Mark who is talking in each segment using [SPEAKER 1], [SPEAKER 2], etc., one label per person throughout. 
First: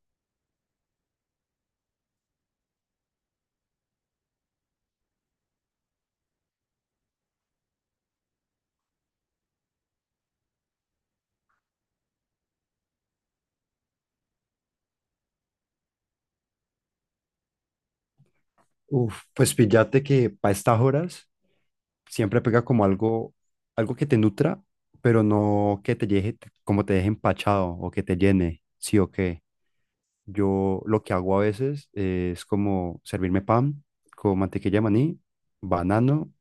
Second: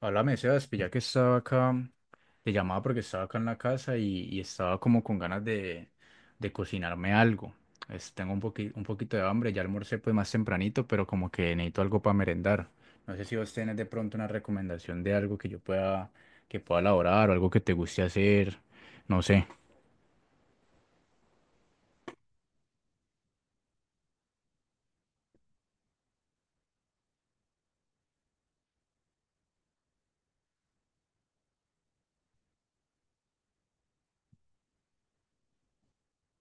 [SPEAKER 1] Háblame, Sebas, pues ya que estaba acá, te llamaba porque estaba acá en la casa y estaba como con ganas de cocinarme algo. Tengo un un poquito de hambre, ya almorcé pues más tempranito, pero como que necesito algo para merendar. No sé si vos tenés de pronto una recomendación de algo que yo que pueda elaborar o algo que te guste hacer, no
[SPEAKER 2] Uf,
[SPEAKER 1] sé.
[SPEAKER 2] pues píllate que para estas horas siempre pega como algo, algo que te nutra, pero no que te deje, como te deje empachado o que te llene, sí o qué. Yo lo que hago a veces es como servirme pan con mantequilla de maní, banano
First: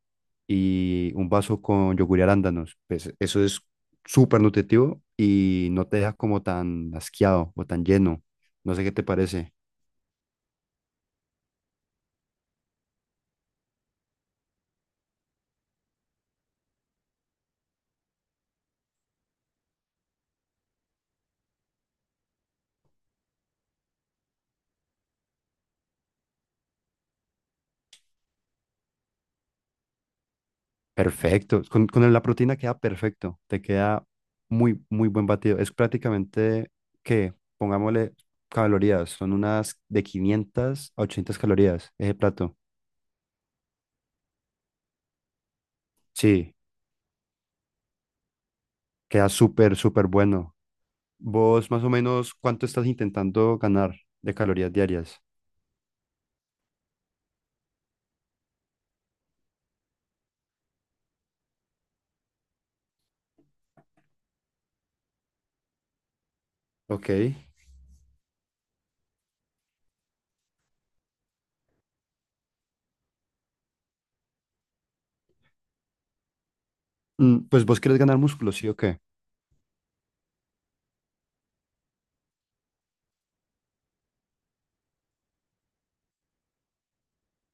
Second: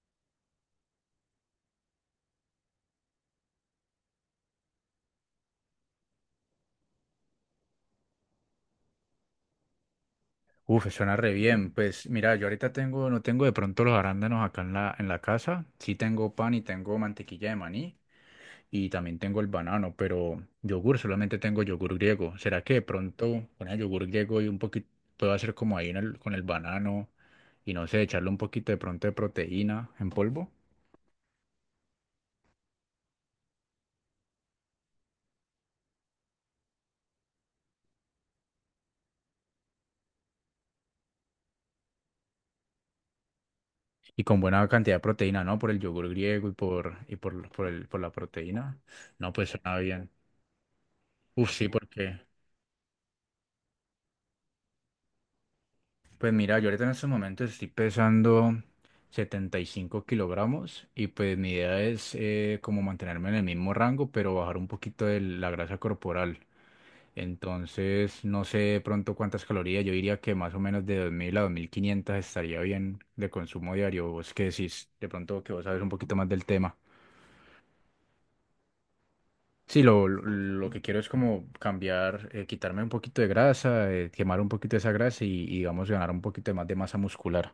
[SPEAKER 2] y un vaso con yogur y arándanos. Pues eso es súper nutritivo y no te deja como tan asqueado o tan lleno. No sé qué te parece.
[SPEAKER 1] Uf, suena re bien. Pues mira, yo ahorita no tengo de pronto los arándanos acá en en la casa. Sí tengo pan y tengo mantequilla de maní, y también tengo el banano, pero yogur solamente tengo yogur griego. ¿Será que de pronto con el yogur griego y un poquito puedo hacer como ahí en con el banano y no sé, echarle un poquito de pronto de proteína en polvo?
[SPEAKER 2] Perfecto. Con la proteína queda perfecto. Te queda muy, muy buen batido. Es prácticamente que, pongámosle calorías, son unas de 500 a 800 calorías ese plato.
[SPEAKER 1] Y con buena cantidad de proteína, ¿no? Por el yogur griego
[SPEAKER 2] Sí,
[SPEAKER 1] por la proteína.
[SPEAKER 2] queda
[SPEAKER 1] No, pues
[SPEAKER 2] súper,
[SPEAKER 1] suena
[SPEAKER 2] súper
[SPEAKER 1] bien.
[SPEAKER 2] bueno.
[SPEAKER 1] Uf, sí,
[SPEAKER 2] ¿Vos más o menos cuánto estás intentando ganar de calorías diarias?
[SPEAKER 1] pues mira, yo ahorita en estos momentos estoy pesando 75 kilogramos y pues mi idea es como mantenerme en el mismo rango, pero bajar un poquito de la grasa corporal.
[SPEAKER 2] Ok.
[SPEAKER 1] Entonces, no sé de pronto cuántas calorías. Yo diría que más o menos de 2000 a 2500 estaría bien de consumo diario. Vos que decís, de pronto que vos sabes un poquito más del tema.
[SPEAKER 2] Pues vos querés ganar músculo, ¿sí o qué?
[SPEAKER 1] Sí, lo que quiero es como cambiar, quitarme un poquito de grasa, quemar un poquito esa grasa y digamos, ganar un poquito de más de masa muscular.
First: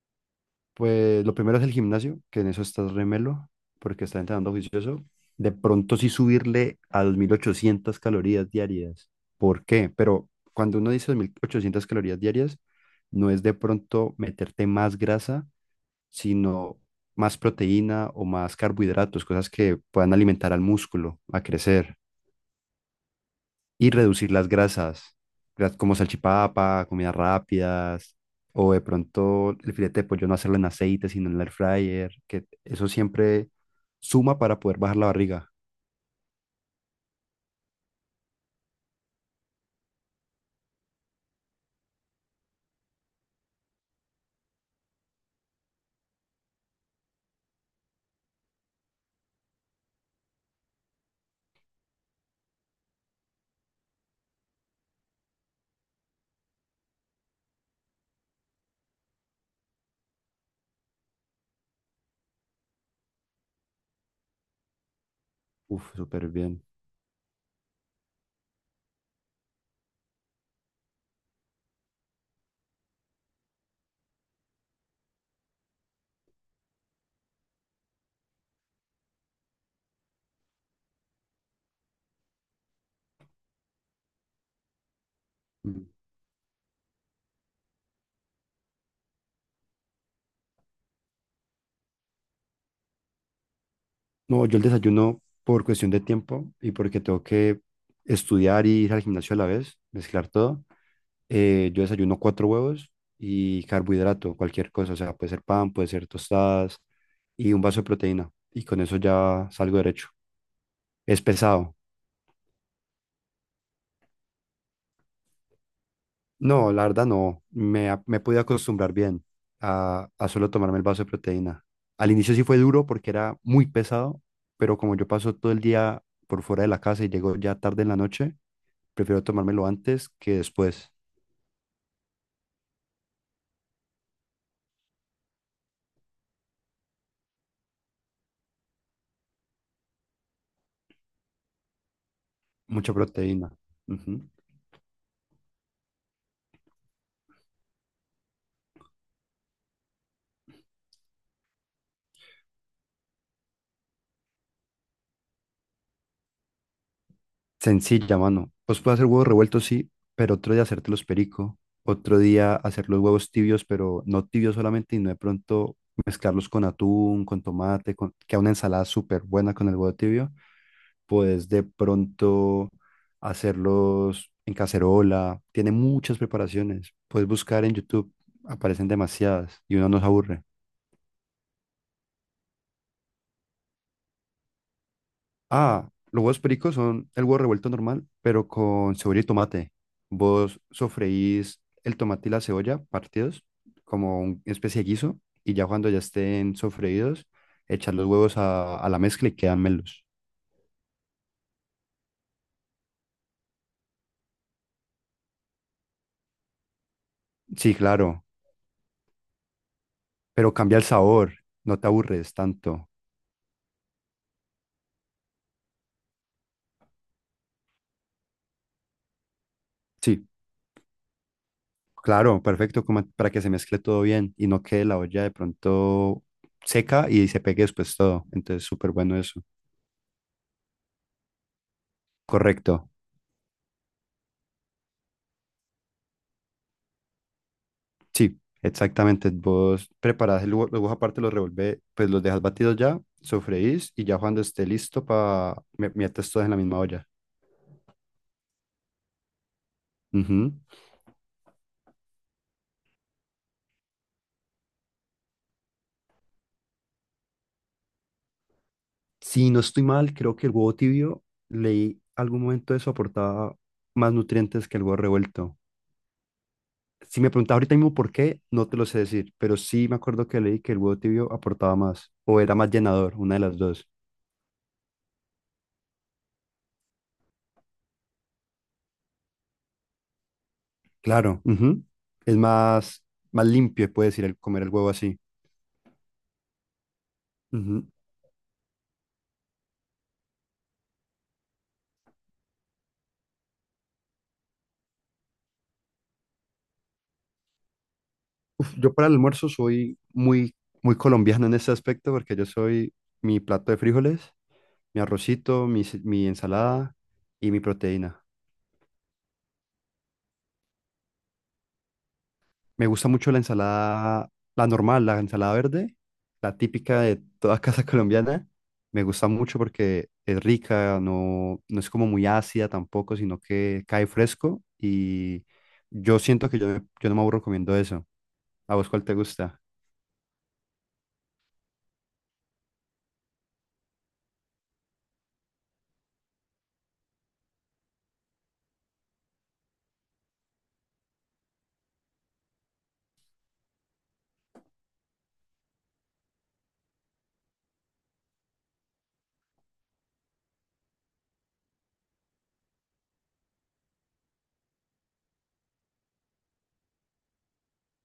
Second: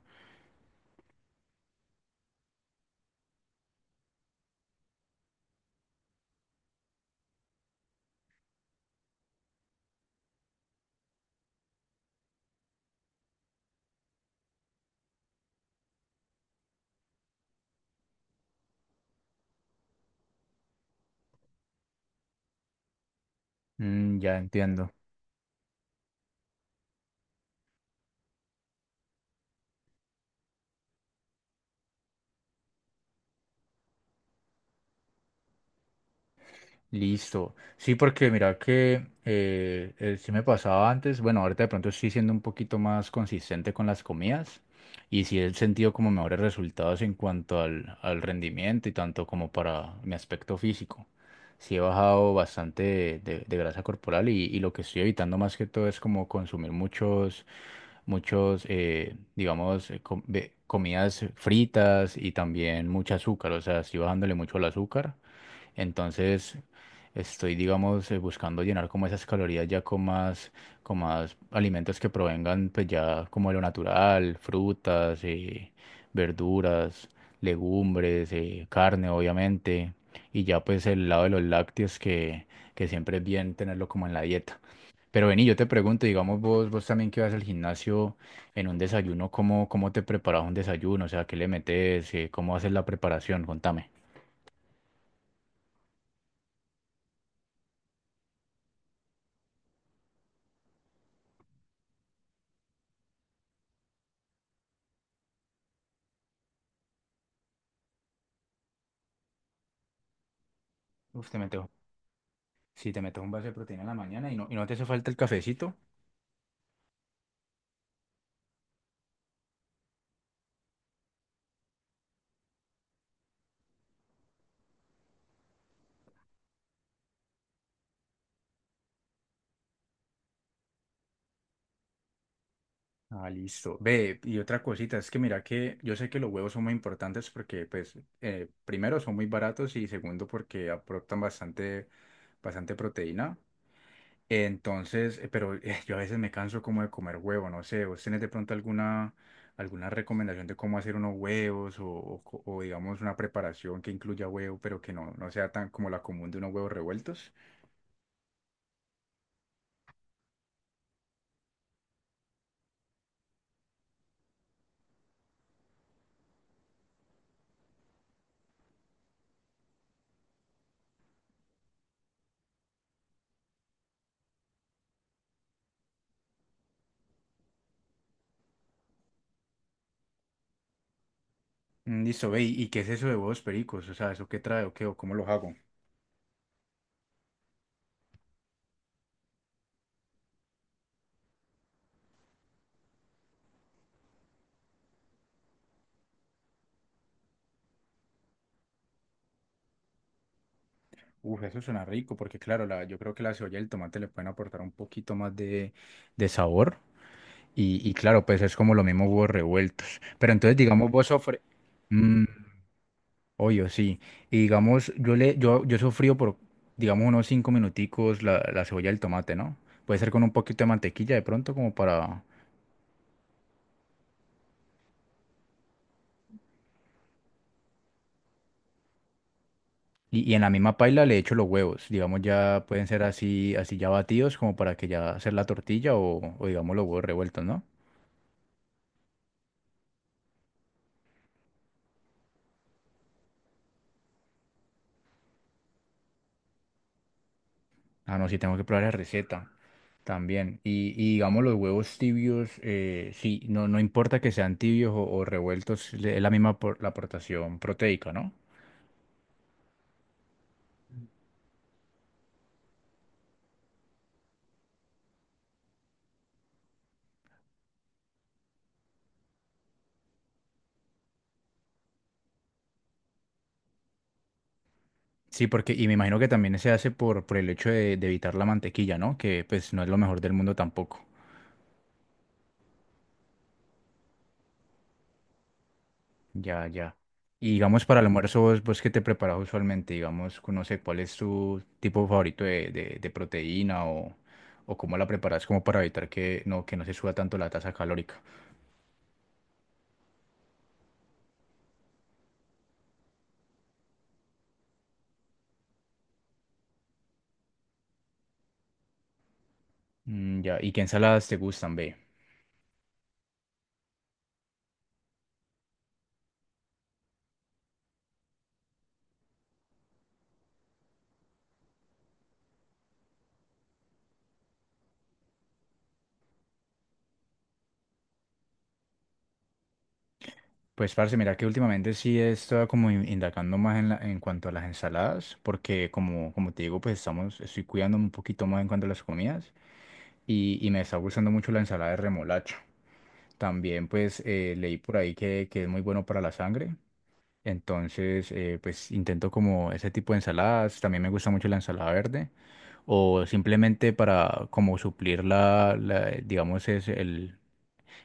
[SPEAKER 2] Pues lo primero es el gimnasio, que en eso estás remelo, porque estás entrenando juicioso. De pronto sí subirle a 2800 calorías diarias. ¿Por qué? Pero cuando uno dice 2800 calorías diarias, no es de pronto meterte más grasa, sino más proteína o más carbohidratos, cosas que puedan alimentar al músculo a crecer y
[SPEAKER 1] Mm,
[SPEAKER 2] reducir
[SPEAKER 1] ya
[SPEAKER 2] las
[SPEAKER 1] entiendo.
[SPEAKER 2] grasas, gra- como salchipapa, comidas rápidas, o de pronto el filete de pollo no hacerlo en aceite, sino en el air fryer, que eso siempre suma para poder bajar la barriga.
[SPEAKER 1] Listo. Sí, porque mira que sí me pasaba antes, bueno, ahorita de pronto estoy siendo un poquito más consistente con las comidas y sí he sentido como mejores resultados en cuanto al rendimiento y tanto como para mi aspecto físico. Sí he bajado bastante de grasa corporal y lo que estoy evitando más que todo es como consumir muchos, digamos, comidas fritas y también mucho azúcar, o sea, estoy bajándole mucho al azúcar.
[SPEAKER 2] Uf, súper
[SPEAKER 1] Entonces,
[SPEAKER 2] bien.
[SPEAKER 1] estoy, digamos, buscando llenar como esas calorías con con más alimentos que provengan, pues ya como de lo natural, frutas, verduras, legumbres, carne, obviamente, y ya pues el lado de los lácteos que siempre es bien tenerlo como en la dieta. Pero vení, yo te
[SPEAKER 2] Mm.
[SPEAKER 1] pregunto, digamos vos también que vas al gimnasio en un desayuno, ¿cómo te preparas un desayuno? O sea, ¿qué le metes? ¿Cómo haces la preparación? Contame.
[SPEAKER 2] No, yo el desayuno por cuestión de tiempo y porque tengo que estudiar y ir al gimnasio a la vez, mezclar todo. Yo desayuno cuatro huevos y carbohidrato, cualquier cosa, o sea, puede ser pan, puede ser tostadas y un vaso de proteína. Y con eso ya salgo derecho. Es
[SPEAKER 1] Usted,
[SPEAKER 2] pesado.
[SPEAKER 1] si te metes un vaso de proteína en la mañana y no te hace falta el cafecito,
[SPEAKER 2] No, la verdad no. Me pude acostumbrar bien a solo tomarme el vaso de proteína. Al inicio sí fue duro porque era muy pesado, pero como yo paso todo el día por fuera de la casa y llego ya tarde en la noche, prefiero tomármelo antes que después.
[SPEAKER 1] ah, listo. Ve, y otra cosita, es que mira que yo sé que los huevos son muy importantes porque, pues, primero son muy baratos y segundo porque aportan bastante
[SPEAKER 2] Mucha
[SPEAKER 1] proteína.
[SPEAKER 2] proteína. Ujú.
[SPEAKER 1] Entonces, yo a veces me canso como de comer huevo, no sé, ¿vos tenés de pronto alguna recomendación de cómo hacer unos huevos o digamos una preparación que incluya huevo, pero que no sea tan como la común de unos huevos revueltos?
[SPEAKER 2] Sencilla, mano. Pues puedo hacer huevos revueltos, sí, pero otro día hacértelos perico. Otro día hacer los huevos tibios, pero no tibios solamente, y no de pronto mezclarlos con atún, con tomate, con queda una ensalada súper buena con el huevo tibio. Puedes de pronto hacerlos en cacerola. Tiene muchas preparaciones. Puedes buscar en YouTube, aparecen demasiadas y uno no se aburre.
[SPEAKER 1] Mm, listo, ve, ¿y qué es eso de huevos pericos? O sea, ¿eso qué trae o qué o cómo los hago?
[SPEAKER 2] Ah, los huevos pericos son el huevo revuelto normal, pero con cebolla y tomate. Vos sofreís el tomate y la cebolla partidos como una especie de guiso y ya cuando ya estén sofreídos, echar los huevos a la mezcla y quedan melos.
[SPEAKER 1] Uf, eso suena rico porque claro, yo creo que la cebolla y el tomate le pueden aportar un poquito más de sabor
[SPEAKER 2] Sí,
[SPEAKER 1] y
[SPEAKER 2] claro,
[SPEAKER 1] claro, pues es como lo mismo huevos revueltos. Pero
[SPEAKER 2] pero
[SPEAKER 1] entonces,
[SPEAKER 2] cambia el
[SPEAKER 1] digamos, vos
[SPEAKER 2] sabor,
[SPEAKER 1] sofre...
[SPEAKER 2] no te
[SPEAKER 1] Mm,
[SPEAKER 2] aburres tanto.
[SPEAKER 1] obvio, sí. Y digamos, yo sofrío digamos, unos cinco minuticos la cebolla y el tomate, ¿no? Puede ser con
[SPEAKER 2] Sí,
[SPEAKER 1] un poquito de mantequilla de pronto como para...
[SPEAKER 2] claro, perfecto, como para que se mezcle todo bien y no quede la olla de pronto seca y se pegue después todo. Entonces, súper bueno eso.
[SPEAKER 1] Y, y en la misma paila le echo los huevos. Digamos, ya pueden
[SPEAKER 2] Correcto.
[SPEAKER 1] ser así ya batidos, como para que ya hacer la tortilla o digamos los huevos revueltos, ¿no?
[SPEAKER 2] Sí, exactamente. Vos preparás, el los huevos aparte los revolvés, pues los dejas batidos ya, sofreís y ya cuando esté listo para metes todos en la misma olla.
[SPEAKER 1] Ah, no, sí tengo que probar la receta
[SPEAKER 2] Ujú.
[SPEAKER 1] también. Y digamos los huevos tibios, no importa que sean tibios o revueltos, es la misma la aportación proteica, ¿no?
[SPEAKER 2] Si no estoy mal, creo que el huevo tibio, leí algún momento eso aportaba más nutrientes que el huevo revuelto. Si me preguntas ahorita mismo por qué, no te lo sé decir, pero sí me acuerdo que leí que el huevo tibio aportaba más o era más llenador, una de las dos.
[SPEAKER 1] Sí, porque, y me imagino que también se hace por el hecho de evitar la mantequilla, ¿no? Que pues no es lo mejor del mundo tampoco.
[SPEAKER 2] Claro, ujú. Es más, más limpio, puedes decir, el comer el huevo así.
[SPEAKER 1] Ya, ya. Y digamos,
[SPEAKER 2] Ujú.
[SPEAKER 1] para el almuerzo, vos qué te preparas usualmente? Digamos, no sé, ¿cuál es tu tipo favorito de proteína o cómo la preparas como para evitar que no se suba tanto la tasa calórica?
[SPEAKER 2] Yo para el almuerzo soy muy, muy colombiano en ese aspecto porque yo soy mi plato de frijoles, mi arrocito, mi ensalada y mi proteína.
[SPEAKER 1] Mm, ya, ¿y qué ensaladas te gustan, ve?
[SPEAKER 2] Me gusta mucho la ensalada, la normal, la ensalada verde, la típica de toda casa colombiana. Me gusta mucho porque es rica, no, no es como muy ácida tampoco, sino que cae fresco y yo siento que yo no me aburro comiendo eso. ¿A vos cuál te gusta?
[SPEAKER 1] Pues, parce, mira que últimamente sí he estado como indagando más en, en cuanto a las ensaladas, porque como te digo, pues estoy cuidándome un poquito más en cuanto a las comidas y me está gustando mucho la ensalada de remolacha. También pues leí por ahí que es muy bueno para la sangre. Entonces, pues intento como ese tipo de ensaladas. También me gusta mucho la ensalada verde. O simplemente para como suplir digamos,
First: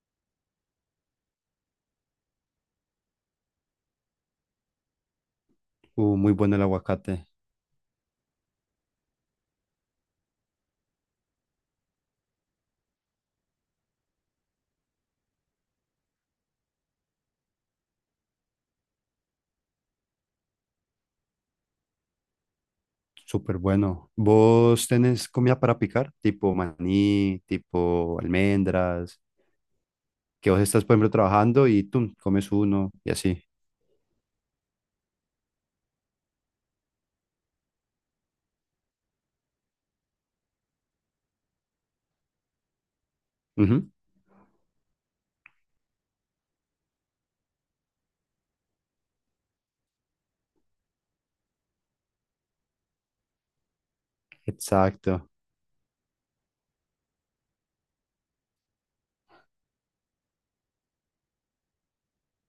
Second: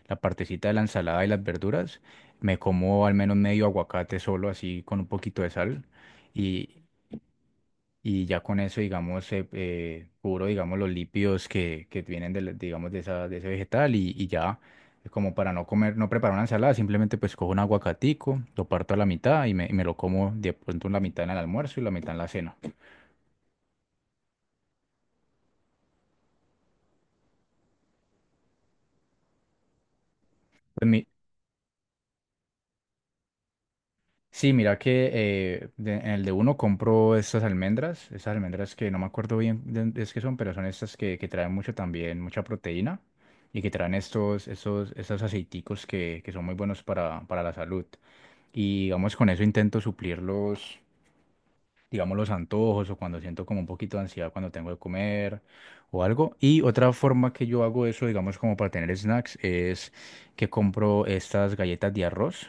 [SPEAKER 1] la partecita de la ensalada y las verduras, me como al menos medio aguacate solo así con un poquito de sal
[SPEAKER 2] Muy bueno el aguacate.
[SPEAKER 1] y ya con eso, digamos, cubro, digamos, los lípidos que vienen de, digamos, de, de ese vegetal y ya, como para no comer, no preparar una ensalada, simplemente pues cojo un aguacatico, lo parto a la mitad y me lo como de pronto la mitad en el almuerzo y la mitad en la cena.
[SPEAKER 2] Súper bueno. ¿Vos tenés comida para picar? Tipo maní, tipo almendras, que vos estás,
[SPEAKER 1] Pues
[SPEAKER 2] por
[SPEAKER 1] mi,
[SPEAKER 2] ejemplo, trabajando y tú comes uno y así.
[SPEAKER 1] Sí, mira que en el de uno compro estas estas almendras que no me acuerdo bien de qué son, pero son estas que traen mucho también, mucha proteína y que
[SPEAKER 2] Ujú.
[SPEAKER 1] traen estos aceiticos que son muy buenos para la salud. Y digamos, con eso intento suplir digamos, los antojos o cuando siento como un poquito de ansiedad cuando tengo de
[SPEAKER 2] Exacto.
[SPEAKER 1] comer o algo. Y otra forma que yo hago eso, digamos, como para tener snacks, es que compro estas galletas de arroz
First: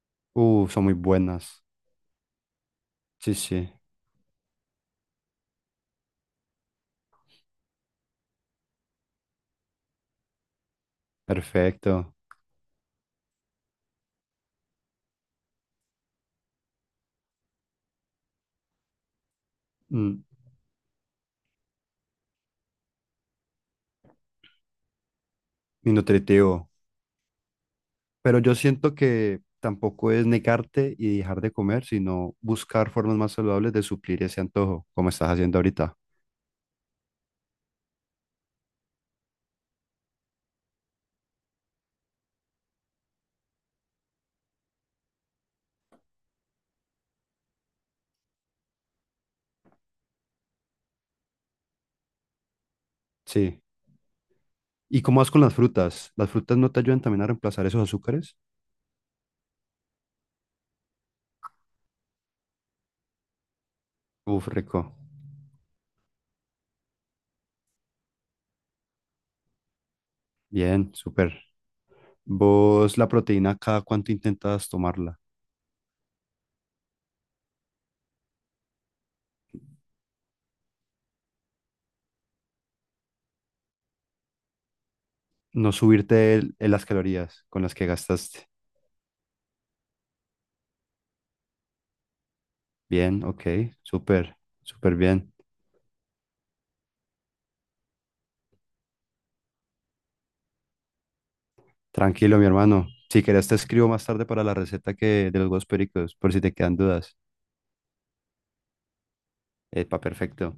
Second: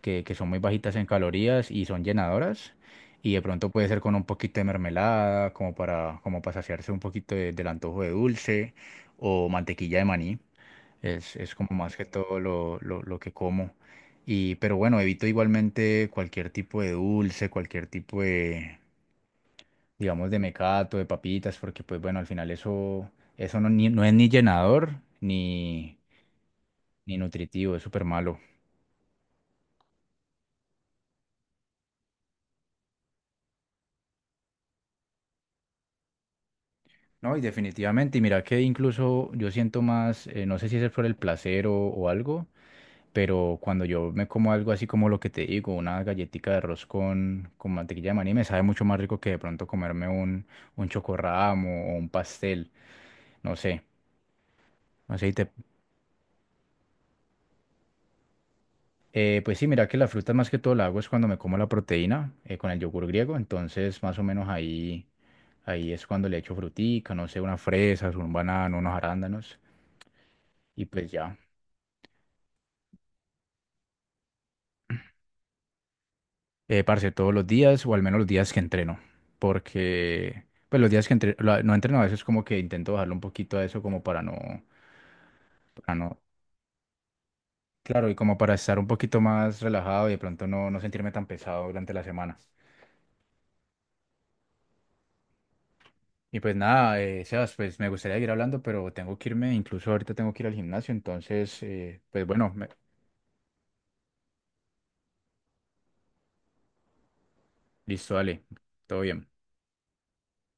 [SPEAKER 1] que son muy
[SPEAKER 2] Son muy
[SPEAKER 1] bajitas en
[SPEAKER 2] buenas.
[SPEAKER 1] calorías y son llenadoras. Y
[SPEAKER 2] Sí,
[SPEAKER 1] de pronto
[SPEAKER 2] sí.
[SPEAKER 1] puede ser con un poquito de mermelada, como como para saciarse un poquito del antojo de dulce o mantequilla de maní. Es como más que
[SPEAKER 2] Perfecto.
[SPEAKER 1] todo lo que como. Y, pero bueno, evito igualmente cualquier tipo de dulce, cualquier tipo
[SPEAKER 2] Mm,
[SPEAKER 1] digamos, de mecato, de papitas, porque pues bueno, al final eso, eso no es ni llenador
[SPEAKER 2] y
[SPEAKER 1] ni,
[SPEAKER 2] nutritivo.
[SPEAKER 1] ni nutritivo, es súper malo.
[SPEAKER 2] Pero yo siento que tampoco es negarte y dejar de comer, sino buscar formas más saludables de suplir ese antojo, como estás haciendo ahorita.
[SPEAKER 1] No, y definitivamente, y mira que incluso yo siento más, no sé si es por el placer o algo, pero cuando yo me como algo así como lo que te digo, una galletica de arroz con mantequilla de maní, me sabe mucho más rico que de pronto comerme un chocorramo o un pastel, no
[SPEAKER 2] Sí.
[SPEAKER 1] sé,
[SPEAKER 2] ¿Y
[SPEAKER 1] no
[SPEAKER 2] cómo
[SPEAKER 1] sé,
[SPEAKER 2] vas
[SPEAKER 1] y
[SPEAKER 2] con
[SPEAKER 1] te-
[SPEAKER 2] las frutas? ¿Las frutas no te ayudan también a reemplazar esos azúcares?
[SPEAKER 1] pues sí, mira que la fruta más que todo la hago es cuando me como la proteína con el yogur griego, entonces más o
[SPEAKER 2] Uf,
[SPEAKER 1] menos
[SPEAKER 2] rico.
[SPEAKER 1] ahí es cuando le echo frutica, no sé, unas fresas, un banano, unos arándanos, y
[SPEAKER 2] Bien,
[SPEAKER 1] pues ya.
[SPEAKER 2] súper. ¿Vos la proteína cada cuánto intentas tomarla?
[SPEAKER 1] Parce, todos los días, o al menos los días que entreno, porque pues los días que no entreno a veces como que intento bajarle un poquito a eso como para
[SPEAKER 2] No
[SPEAKER 1] no,
[SPEAKER 2] subirte el- en las calorías con las que
[SPEAKER 1] claro, y como
[SPEAKER 2] gastaste.
[SPEAKER 1] para estar un poquito más relajado y de pronto no sentirme tan pesado durante la semana.
[SPEAKER 2] Bien, ok, súper, súper bien.
[SPEAKER 1] Y pues nada, Sebas, pues me gustaría seguir hablando, pero tengo que irme, incluso ahorita tengo que ir al gimnasio, entonces, pues
[SPEAKER 2] Tranquilo, mi
[SPEAKER 1] bueno, me...
[SPEAKER 2] hermano. Si querés te escribo más tarde para la receta que de los huevos pericos, por si te quedan dudas.
[SPEAKER 1] listo, dale, todo bien.
[SPEAKER 2] Epa, perfecto.